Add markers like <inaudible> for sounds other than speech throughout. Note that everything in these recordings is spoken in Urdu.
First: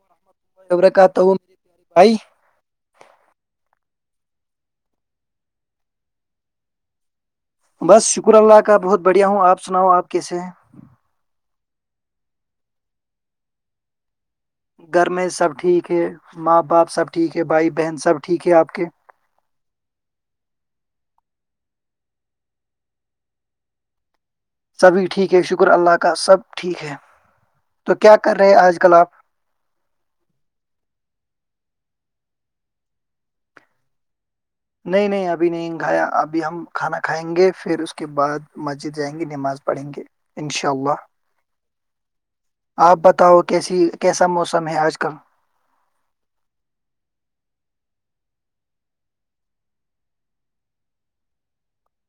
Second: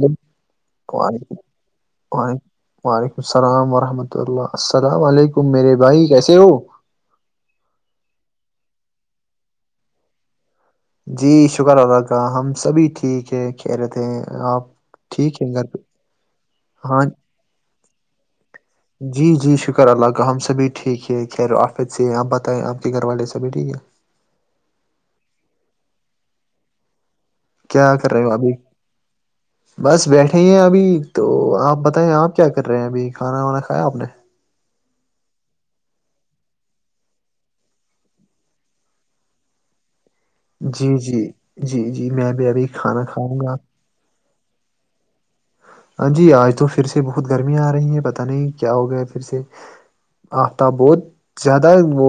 ل وبرکاتہ ہوں وعلیکم بھائی و وعلیکم السلام ورحمۃ اللہ السلام علیکم میرے بھائی کیسے ہو بس شکر اللہ کا بہت بڑھیا ہوں آپ سناؤ آپ کیسے ہیں جی شکر اللہ کا ہم سبھی ٹھیک ہے خیریت ہیں آپ گھر میں ہے سب گھر پہ ٹھیک ہے ماں باپ ہاں سب ٹھیک ہے بھائی بہن سب ٹھیک ہے آپ کے جی جی شکر اللہ کا ہم سبھی ٹھیک ہے خیرو آفت سے ہے آپ بتائیں آپ کے گھر والے سبھی ٹھیک ہے سبھی ٹھیک ہے شکر اللہ کا سب ٹھیک ہے کیا تو کر رہے ہو ابھی ہیں آج کل آپ بس بیٹھے ہی ہیں ابھی تو آپ بتائیں آپ کیا کر رہے ہیں ابھی کھانا وانا کھایا آپ نے نہیں نہیں ابھی نہیں کھایا ابھی ہم کھانا کھائیں گے پھر اس کے بعد مسجد جائیں گے نماز پڑھیں گے انشاء جی اللہ جی جی جی میں بھی ابھی آپ کھانا کھاؤں بتاؤ گا کیسی کیسا موسم ہے آج کل ہاں جی آج تو پھر سے بہت گرمیاں آ رہی ہیں پتہ نہیں کیا ہو گیا ہے پھر سے آفتاب بہت زیادہ وہ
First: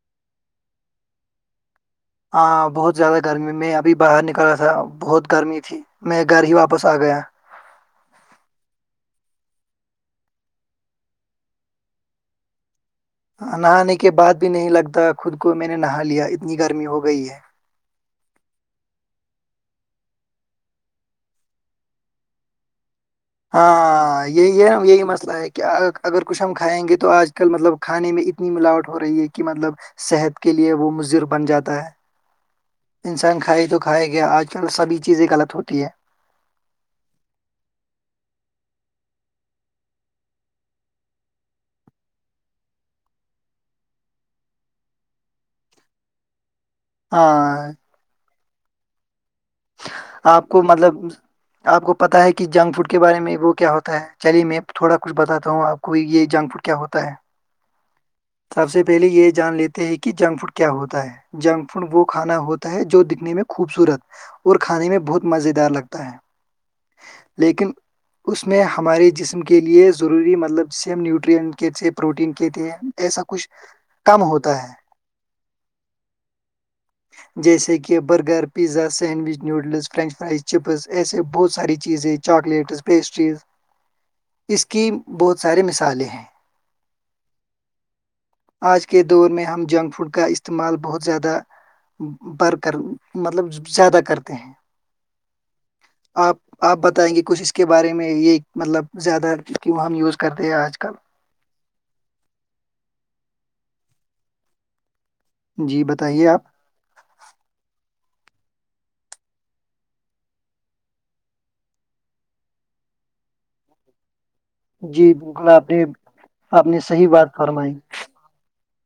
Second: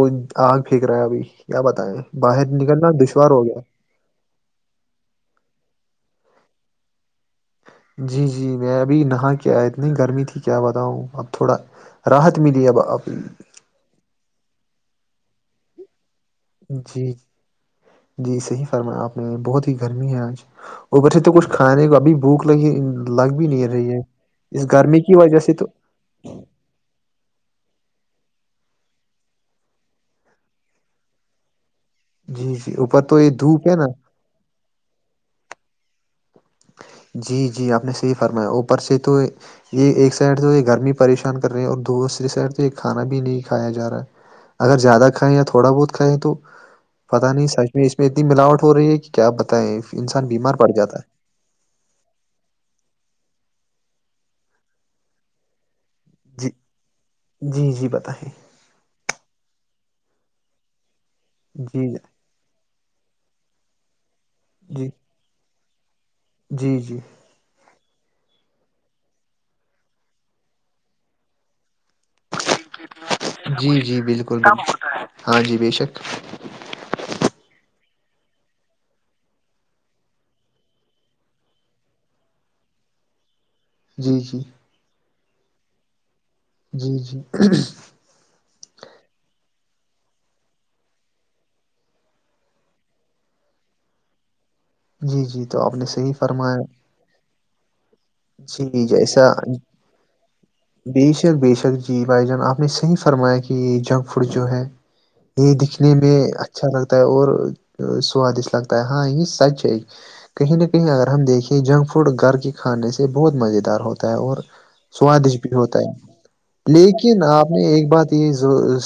آگ پھینک رہا ہے ابھی کیا بتائیں باہر ہاں نکلنا بہت زیادہ دشوار ہو گرمی گیا میں ابھی باہر نکلنا تھا بہت گرمی تھی میں گھر ہی واپس آ گیا جی جی میں ابھی نہا کے آیا اتنی گرمی تھی کیا بتاؤں اب تھوڑا راحت ملی اب آپ نہانے کے بعد بھی نہیں لگتا خود کو میں نے نہا لیا اتنی گرمی جی ہو گئی ہے جی صحیح فرمایا آپ نے بہت ہی گرمی ہے آج اوبر سے تو کچھ کھانے کو ابھی بھوک لگی ہے ان لگ بھی نہیں رہی ہاں یہی یہی کی مسئلہ وجہ ہے سے کہ تو اگر کچھ ہم کھائیں گے تو آج کل مطلب کھانے میں اتنی ملاوٹ ہو رہی ہے کہ مطلب صحت کے لئے وہ مضر بن جاتا ہے جی جی اوپر تو یہ انسان کھائے دھوپ ہے تو نا کھائے کیا آج کل سبھی چیزیں غلط ہوتی ہے جی جی آپ نے صحیح فرمایا اوپر سے تو یہ یہ ایک سائڈ تو یہ گرمی پریشان کر رہی ہے اور دوسری سائڈ تو یہ کھانا بھی نہیں کھایا جا رہا ہے اگر زیادہ کھائیں یا تھوڑا بہت کھائیں تو پتا نہیں سچ ہاں میں اس میں اتنی ملاوٹ ہو رہی ہے کہ کیا بتائیں انسان آپ بیمار کو پڑ جاتا مطلب ہے آپ کو پتا ہے کہ جنک فوڈ کے بارے میں وہ کیا ہوتا ہے چلیے میں تھوڑا کچھ بتاتا ہوں آپ کو کو یہ ہے جی جنک فوڈ کیا ہوتا ہے جی جی بتائیں سب سے پہلے یہ جان لیتے ہیں کہ جنک فوڈ کیا ہوتا ہے جنک فوڈ جی جی وہ کھانا ہوتا ہے جو دکھنے میں خوبصورت اور کھانے میں بہت مزے دار لگتا ہے جی جی لیکن اس میں ہمارے جسم کے لیے ضروری مطلب سیم نیوٹرین کیس پروٹین کہتے ہیں ایسا کچھ جی جی کم بالکل ہوتا ہے بالکل ہاں جی بے شک جیسے کہ burger pizza sandwich noodles French fries chips ایسے بہت ساری چیزیں چاکلیٹس پیسٹریز جی جی اس کی بہت سارے مثالیں ہیں جی جی آج کے دور میں ہم جنک فوڈ کا استعمال بہت زیادہ بر کر مطلب زیادہ کرتے ہیں جی جی تو آپ نے صحیح آپ فرمایا آپ بتائیں گے کچھ اس کے بارے میں یہ مطلب جی جیسا زیادہ کہ وہ ہم یوز کرتے ہیں آج کل بے شک بے شک جی بھائی جان آپ نے صح فرمایا کہ جنک فوڈ جو ہے یہ جی دکھنے میں بتائیے آپ اچھا لگتا ہے اور سوادشٹ لگتا ہے ہاں یہ سچ ہے کہیں نہ کہیں اگر ہم دیکھیں جنک فوڈ گھر کے کھانے سے بہت مزے دار ہوتا ہے اور جی سوادش بالکل بھی آپ ہوتا نے آپ ہے نے صحیح لیکن بات آپ نے فرمائی ایک بات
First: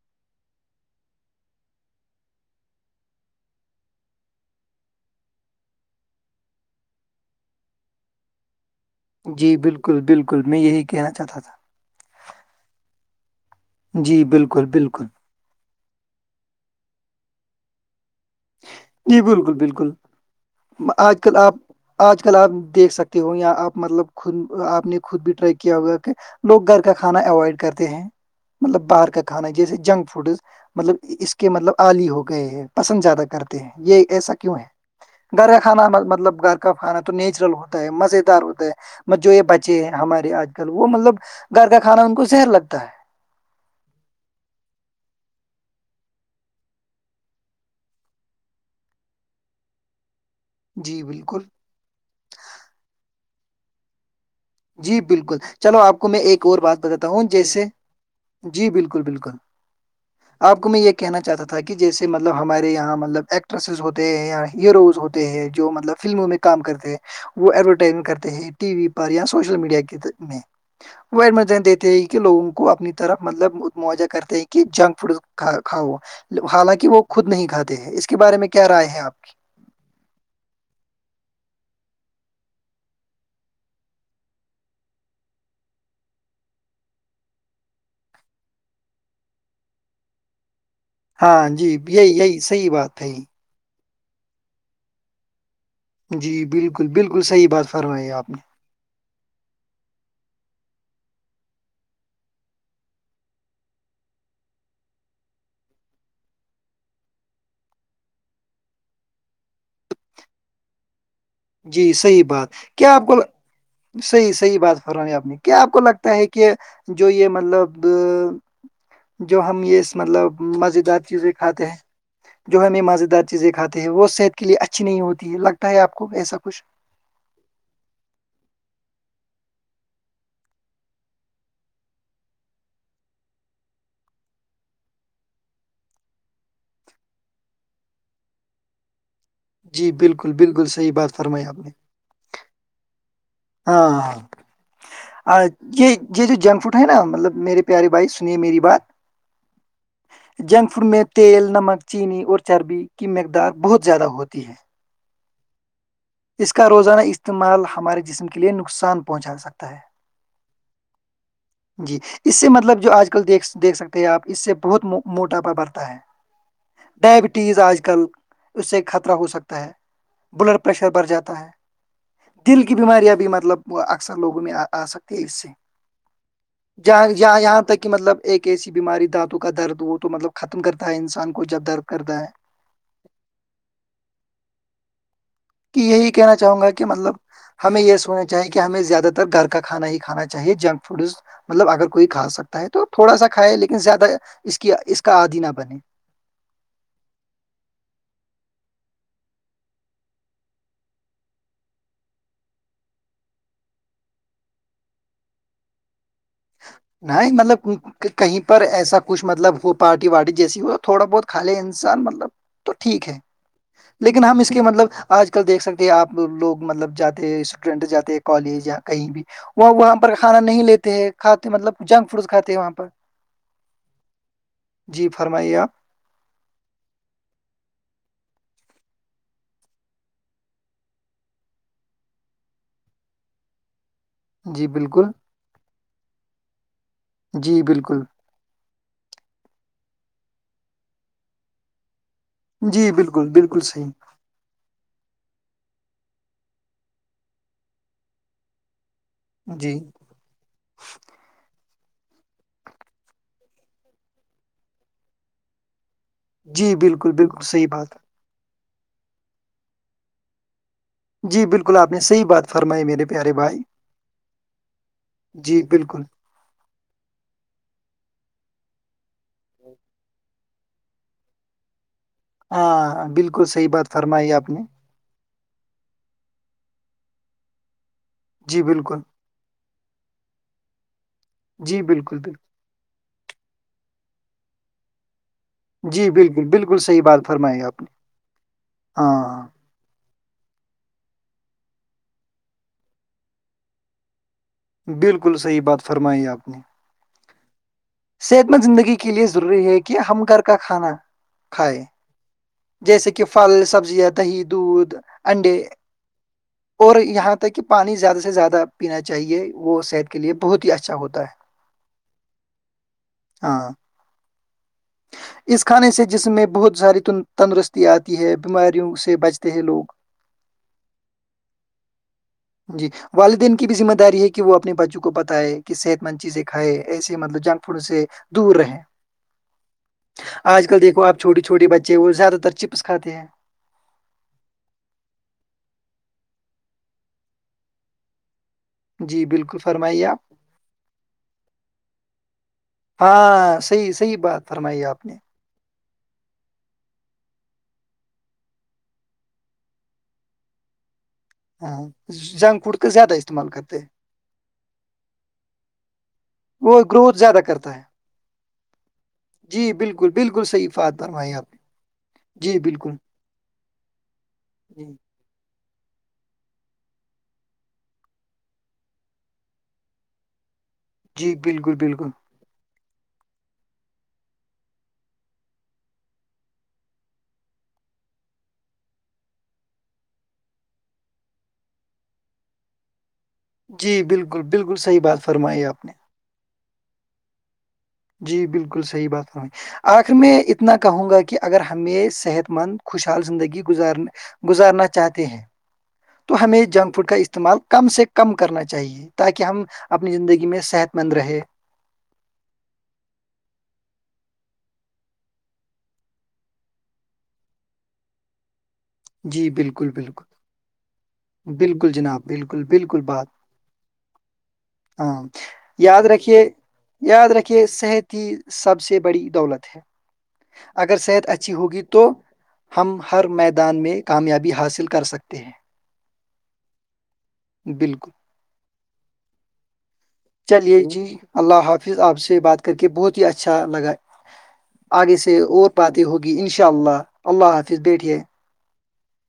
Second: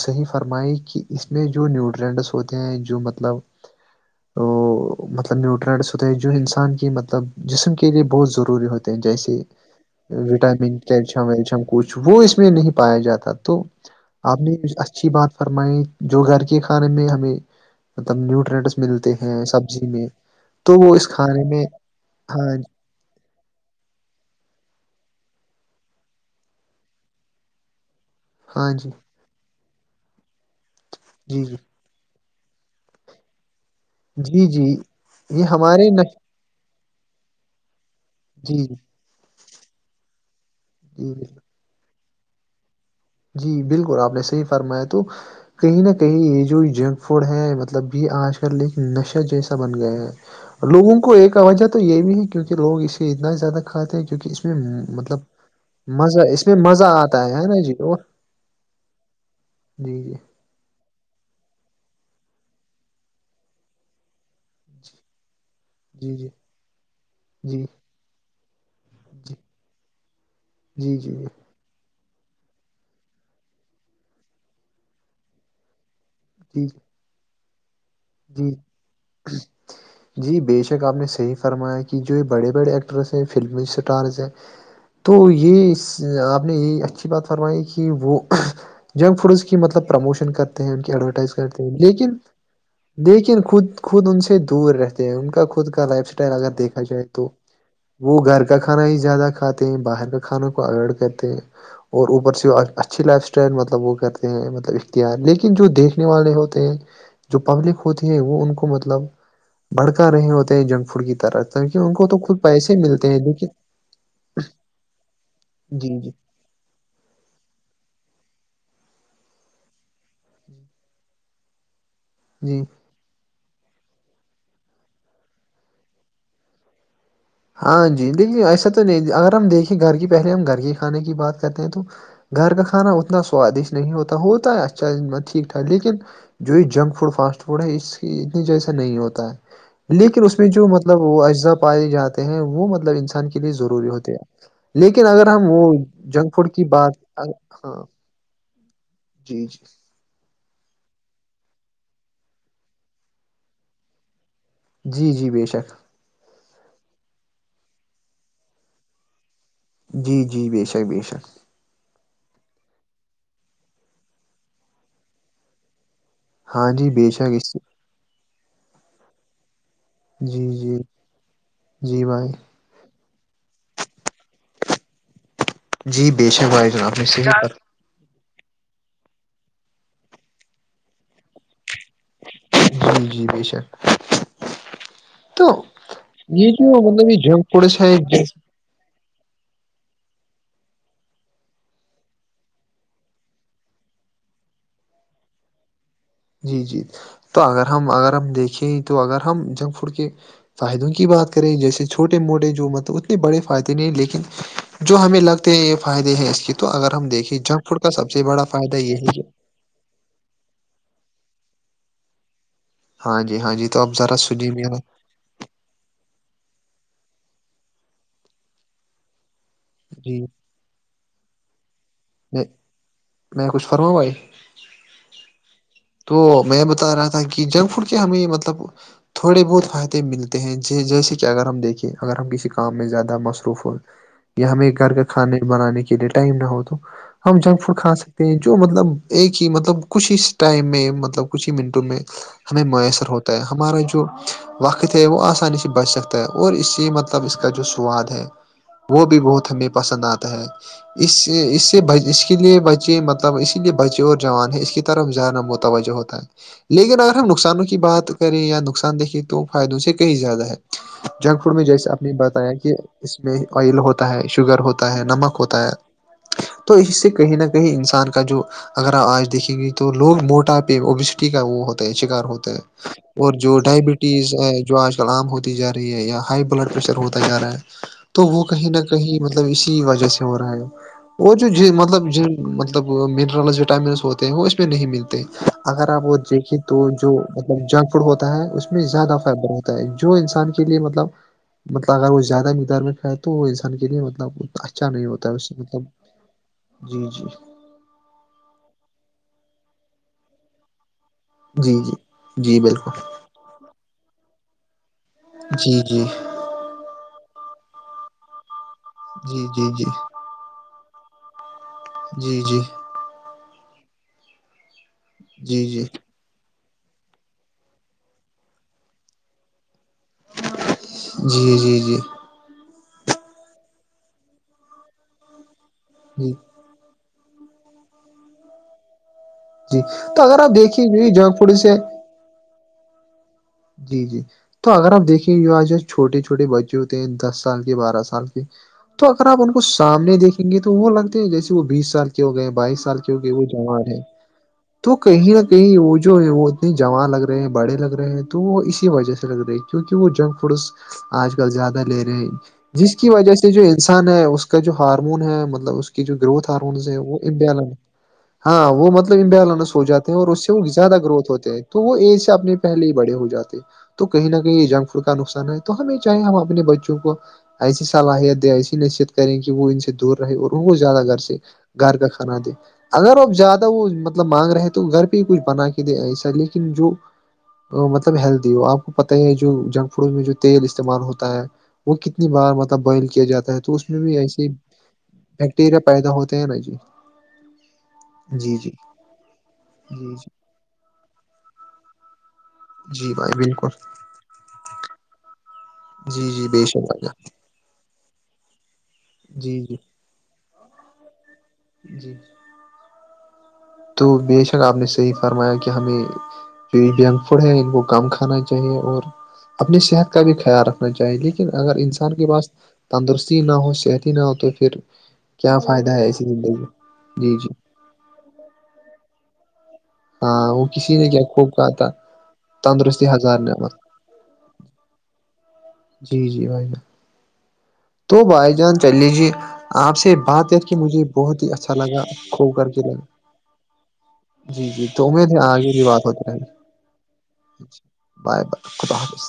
صحیح فرمائی کہ اس میں جو نیوٹرینٹس ہوتے ہیں جو مطلب تو مطلب نیوٹرنٹس ہوتے ہیں جو انسان کی مطلب جسم کے لیے بہت ضروری ہوتی <inaudible> جیسے جی بالکل بالکل میں وٹامن یہی کہنا کیلشیم چاہتا تھا ویلشیم کچھ وہ اس میں نہیں پایا جاتا تو جی آپ نے بالکل بالکل اچھی بات فرمائی جو گھر کے کھانے میں ہمیں مطلب نیوٹرینٹس ملتے ہیں سبزی میں تو وہ اس آ کل کھانے آپ میں آج کل آپ ہاں دیکھ سکتے ہوں یا آپ مطلب خود آپ نے خود بھی ٹرائی کیا ہوگا کہ لوگ گھر کا کھانا اوائڈ کرتے ہیں ہاں مطلب جی باہر کا کھانا جیسے جنک فوڈ مطلب اس جی کے جی مطلب آلی ہو گئے ہیں پسند زیادہ کرتے ہیں یہ ایسا جی کیوں ہے جی یہ گھر کا کانا ہمارے نش مطلب گھر کا کھانا تو نیچرل ہوتا ہے مزے دار جی ہوتا ہے جو یہ بچے ہیں ہمارے آج کل وہ جی مطلب گھر کا کھانا ان کو صحر لگتا ہے جی بالکل آپ نے صحیح فرمایا تو کہیں نہ کہیں یہ جو جنک فوڈ ہے مطلب یہ آج کل ایک نشہ جیسا بن گئے ہے لوگوں جی کو ایک بالکل تو وجہ تو یہ بھی ہے کیونکہ لوگ اسے اتنا ہی زیادہ کھاتے ہیں کیونکہ اس میں اس جی مطلب بالکل چلو آپ کو مزہ ایک اس میں اور بات مزہ بتاتا آتا ہوں ہے نا جیسے جی وہ جی بالکل بالکل جی جی آپ کو میں یہ کہنا چاہتا تھا کہ جیسے مطلب ہمارے یہاں مطلب ایکٹریسز ہوتے ہیں یا ہیروز ہوتے ہیں جو مطلب جی جی فلموں میں کام کرتے ہیں وہ جی ایڈورٹائز کرتے ہیں ٹی وی پر یا س میڈیا کے میں جی جی جی جی وہ دیتے ہیں کہ لووں کو اپنی طرف مطلب موجہ کرتے ہیں کہ جنک فوڈ کھاؤ جی حالانکہ وہ خود نہیں کھاتے ہیں اس کے بارے میں جی کیا رائے ہے آپ کی <unintelligible> جی بے شک آپ نے صحیح فرمایا کہ جو بڑے بڑے ایکٹرس ہیں فلمی اسٹارس ہیں تو یہ آپ نے یہ اچھی بات فرمائی کہ وہ جنک فوڈز کی مطلب پروموشن کرتے ہیں ان کی ایڈورٹائز کرتے ہیں لیکن صحی بات ہے دیکن خود خود ان سے دور رہتے ہیں ان کا خود خ کا لائف اسٹائل جی اگر دیکھا بالکل جائے بالکل تو صحیح بات فرمائی وہ آپ نے گھر کا ک کھانا ہی زیادہ کھاتے ہیں باہر کے کھانوں کو اوائڈ کرتے ہیں اور اوپر سے اچھی لائف اسٹائل مطلب وہ کرتے ہیں مطلب اختیار لیکن جو دیکھنے والے ہوتے ہیں جو پبلک ہوتی ہے وہ ان کو مطلب بھڑکا رہے ہوتے ہیں جنک فوڈ کی طرح کیونکہ جی ان کو تو صحیح خود بات پیسے کیا آپ ملتے کو ہیں لیکن صحیح صحیح بات فران آپ نے کیا آپ کو جی جی لگتا ہے کہ کہ جو یہ مطلب جو ہم یہ مطلب مزیدار چیزیں کھاتے ہیں جی جو ہمیں مزیدار چیزیں کھاتے ہیں وہ صحت کے لیئے اچھی نہیں ہوتی ہے لگتا ہے آپ کو ایسا کچھ ہاں جی دیکھیے ایسا تو نہیں اگر ہم دیکھیں گھر کی پہلے ہم گھر کے کھانے کی بات کرتے ہیں تو گھر کا کھانا اتنا سوادش نہیں ہوتا ہوتا ہے اچھا ٹھیک ٹھاک لیکن جو یہ جنک فوڈ فاسٹ فوڈ ہے اس کی اتنی جیسا نہیں ہوتا جی ہے لیکن بالکل اس میں بالکل جو صحیح مطلب بات وہ فرمائی اجزاء آپ نے پائے جاتے ہیں وہ مطلب انسان کے لیے ضروری ہاں ہوتے ہاں لیکن اگر آ، ہم وہ یہ جنک فوڈ کی بات ہاں اس نے میری بات <inaudible> <inaudible> جی جی جنک فوڈ میں تیل نمک چینی اور چربی کی مقدار بہت زیادہ ہوتی ہے جی جی بے شک اس کا روزانہ استعمال ہمارے جسم کے لیے نقصان پہنچا سکتا ہے جی جی بے شک بے شک جی اس سے مطلب جو آج کل د دیکھ سکتے ہیں آپ اس سے بہت موٹاپا بڑھتا ہے ہاں جی بے شک اس ڈائبٹیز آج کل اس سے خطرہ ہو سکتا ہے جی بلڈ جی پریشر بڑھ جاتا ہے جی بھائی دل کی بیماریاں بھی مطلب اکثر لوگوں میں آ سکتی ہے اس سے جی بے شک بھائی جناب نے جہاں صحیح یہاں یہاں <inaudible> تک کہ مطلب ایک ایسی بیماری دانتوں کا درد وہ تو مطلب ختم کرتا ہے انسان کو جب درد کرتا ہے جی جی بے شک <inaudible> تو کہ یہی کہنا یہ چاہوں تو گا کہ مطلب ج پڑے ہمیں س <inaudible> یہ سوچنا چاہیے ہمیں زیادہ تر گھر کا کانا ہی کھانا چاہے جنک فوڈز مطلب اگر کوئی کھا سکتا ہے تو تھوڑا سا کھائے لیکن زیادہ اس کی اس کا آدھی نہ بنے جی جی تو اگر ہم اگر ہم دیکھیں تو اگر ہم جنک فوڈ کے فائدوں کی بات کریں جیسے چھوٹے موٹے جو مطلب اتنے بڑے فائدے نہیں لیکن جو ہمیں لگتے ہیں یہ فائدے ہے اس لیے نہیں مطلب کہیں پر فائدہ یہ ایسا ہے کہ کچھ مطلب ہو پارٹی وارٹی جیسی ہو تھوڑا بہت خالے انسان مطلب تو ٹھیک ہے ہاں جی ہاں جی تو آپ ذرا لیکن ہم اس سنیے کے میرا مطلب آج کل دیکھ سکتے ہیں آپ لوگ مطلب جاتے ہیں اسٹوڈینٹ جاتے کالج یا کہیں بھی وہ وہاں پر جی کھانا نہیں لیتے ہیں کھاتے مطلب جنک فوڈس میں کھاتے ہیں وہاں پر میں کچھ فرما بھائی جی فرمائیے آپ تو میں بتا رہا تھا کہ جنک فوڈ کیا ہمیں مطلب تھوڑے بہت فائدے ملتے ہیں جیسے کہ اگر ہم دیکھیں اگر ہم کسی کام میں زیادہ مصروف ہو یا جی ہمیں گھر کا بالکل کھانے بنانے کے لیے ٹائم نہ ہو تو ہم جنک جی فوڈ کھا بالکل سکتے جو مطلب ایک ہی مطلب کچھ ہی ٹائم میں مطلب کچھ ہی منٹوں میں ہمیں جی میسر بالکل، ہوتا ہے بالکل ہمارا صحیح، جو وقت ہے وہ آسانی سے بچ سکتا ہے اور اس سے مطلب اس کا جو سواد ہے وہ بھی بہت ہمیں جی، پسند آتا ہے اس اس سے اس کے لیے بچے مطلب اسی لیے بچے اور جوان ہے اس کی طرف ا متا وجہ ہوتا جی ہے لیکن بالکل، اگر ہم بالکل نقصانوں صحیح کی بات کریں یا نقصان دیکھے تو فائدوں سے کہیں زیادہ ہے ہے، جنک جی فوڈ میں بالکل جیسے آپ نے صحیح بات بتایا کہ فرمائی میرے اس پیارے میں بھائی، آئل ہوتا ہے شوگر ہوتا ہے نمک جی ہوتا ہے بالکل تو اس سے کہیں نہ کہیں انسان کا جو اگر آپ آج دیکھیں گے تو لوگ موٹا پہ اوبسٹی کا وہ ہوتا ہے شکار ہوتا ہاں، اور بالکل جو صحیح بات فرمائی ڈائبٹیز آپ ہے نے، جو آجل کلام ہوتی جا رہی ہے یا ہائی بلڈ پریشر ہوتا جا رہا ہے تو وہ جی کہیں نہ بالکل، کہیں مطلب اسی وجہ سے ہو رہا ہے وہ جو ج جی مطلب بالکل، ج بالکل، مطلب منرلس وٹامنس ہوتے ہیں وہ اس میں نہیں ملتے اگر آپ جی وہ بالکل، دیکھیں تو بالکل صحیح جو بات فرمائی مطلب آپ نے، جنک فوڈ ہوتا ہے اس میں زیادہ ہاں، فائدر ہوتا جو انسان کے لیے مطلب مطلب اگر وہ زیادہ مقدار میں کھائے تو وہ انسان کے لیے مطلب اچھا نہیں ہوتا بالکل ہے اس سے صحیح بات مطلب فرمائی آپ نے جی جی صحت مند زندگی کے لے ضروری ہے کہ ہم گھر کا کھانا جی کھائے جی جی بالکل جیسے کہ پھل سبزیاں دہی دودھ انڈے جی جی اور یہاں تک کہ پانی زیادہ سے زیادہ پینا چاہیے جی جی وہ جی صحت کے لیے بہت ہی اچھا ہوتا ہے جی جی <unintelligible> ہاں اس جی جی جی کھانے سے جسم میں بہت ساری تندرستی آتی ہے بیماریوں سے بچتے ہیں لوگ جی جی جی جی والدین کی بھی ذمہ داری ہے کہ وہ اپنے بچوں کو بتائے کہ صحت مند جی چیزیں کھائے ایسے مطلب جنک فوڈ سے دور رہیں جی توگر <unintelligible> آج کل دیکو آپ چھوٹی چھوے بچے وہ زیادہ تر چپس کھے ہیں جی جی تو اگر آپ دیکیں گے آج جو چھوٹے چھوٹے بچے ہوتے ہیں دس سال کے بارہ سال کے تو جی اگر آپ ان بالکل کو فرمائیے سامنے آپ دیکھیں گے تو وہ لگتے ہیں جیسے وہ بیس سال کے ہو گئے ہیں بائیس سال کے ہو گئے وہ ہاں صحیح صحیح بات فرمائی آپ نے کہ وہ جو ہے وہ اتنے جما لگ رہے ہیں بڑے لگ رہے ہیں تو وہ اسی وجہ سے لگ رہے ہے کیونکہ وہ جنک فوڈس آج کل ہاں زیادہ لے رہے ہیں جنک فوڈ کا جس کی زیادہ وجہ استعمال سے جو کرتے ہیں انسان ہے اس کا جو ہارمون ہے مطلب اس جو گروتھ آر گروتھ وہ زیادہ <unintelligible> کرتا ہے ہاں وہ مطلب جی امبیلنس ہو بالکل جاتے ہیں اور بالکل اس سے وہ صحیح بات زیادہ گروتھ فرمائی آپ ہوتے نے ہیں تو وہ ایج سے اپنے جی پہلے بالکل ہی بڑے ہو جاتے تو کہیں نہ کہیں جی جنک فوڈ کا نقصان ہے تو ہمیں چاہے ہم اپنے بچوں کو ایسی صلاحیت دیں ایسی نصیت کریں کہ وہ ان سے دور رہے اور ان کو زیادہ گھر جی سے بالکل گھر کا بالکل کھانا دے اگر آپ زیادہ وہ مطلب مانگ رہے تو گھر پہ ہی کچھ بنا کے دے ایسا لیکن جو مطلب ہیلدی ہو آپ کو پتہ ہی ہے جو جنک فوڈ میں جو تیل استعمال ہوتا ہے وہ کتنی بار مطلب بئل کیا جاتا تو اس میں جی بھی بالکل ایسے بالکل صحیح بات فرمائی بیکٹیریا آپ نے پیدا ہوتے ہیں نا جی جی بالکل صحیح بات آخر جی میں اتنا کہوں گا کہ اگر ہمیں صحت مند جی خوشحال بھائی زندگی بالکل گزارنا چاہتے ہیں جی تو جی ہمیں بے شک جنک بھائی فوڈ کا جان استعمال کم سے کم کرنا چاہیے تاکہ جی ہم جی اپنی زندگی میں صحت مند رہیں جی تو بےشک آپ نے صحیح فرمایا کہ ہمیں تو یہ جنک فوڈ ہے ان کو کم کھانا چاہیے اور جی اپنی بالکل صحت کا بھی بالکل خیال رکھنا چاہیے لیک لن اگر بالکل انسان جناب کے پاس بالکل بالکل بات تندرستی نہ ہو صحتی نہ ہو تو پھر ہاں کیا فائدہ یاد ہے ایسی رکھیے زندگی میں یاد رکھے صحت کی سب سے بڑی دولت ہے ہاں وہ کسی اگر نے کیا صحت خوب اچھی کہا ہوگی تھا تو ہم تندرستی ہر ہزار نعمت میدان میں کامیابی حاصل کر سکتے ہیں جی جی بھائی ب <unintelligible> بالکل تو بائی جان چل لیجیے آپ سے بات ہے کہ چلیے مجھے جی بہت ہی اللہ اچھا حافظ لگا آپ سے کھو بات کر کے ل بہت ہی اچھا لگا جی جی آگے تود سے اور آگے بھی باتیں بات ہوتی رہ ہوگی گ انشاء اللہ اللہ حافظ بیٹھیے بائے بائے خدا حافظ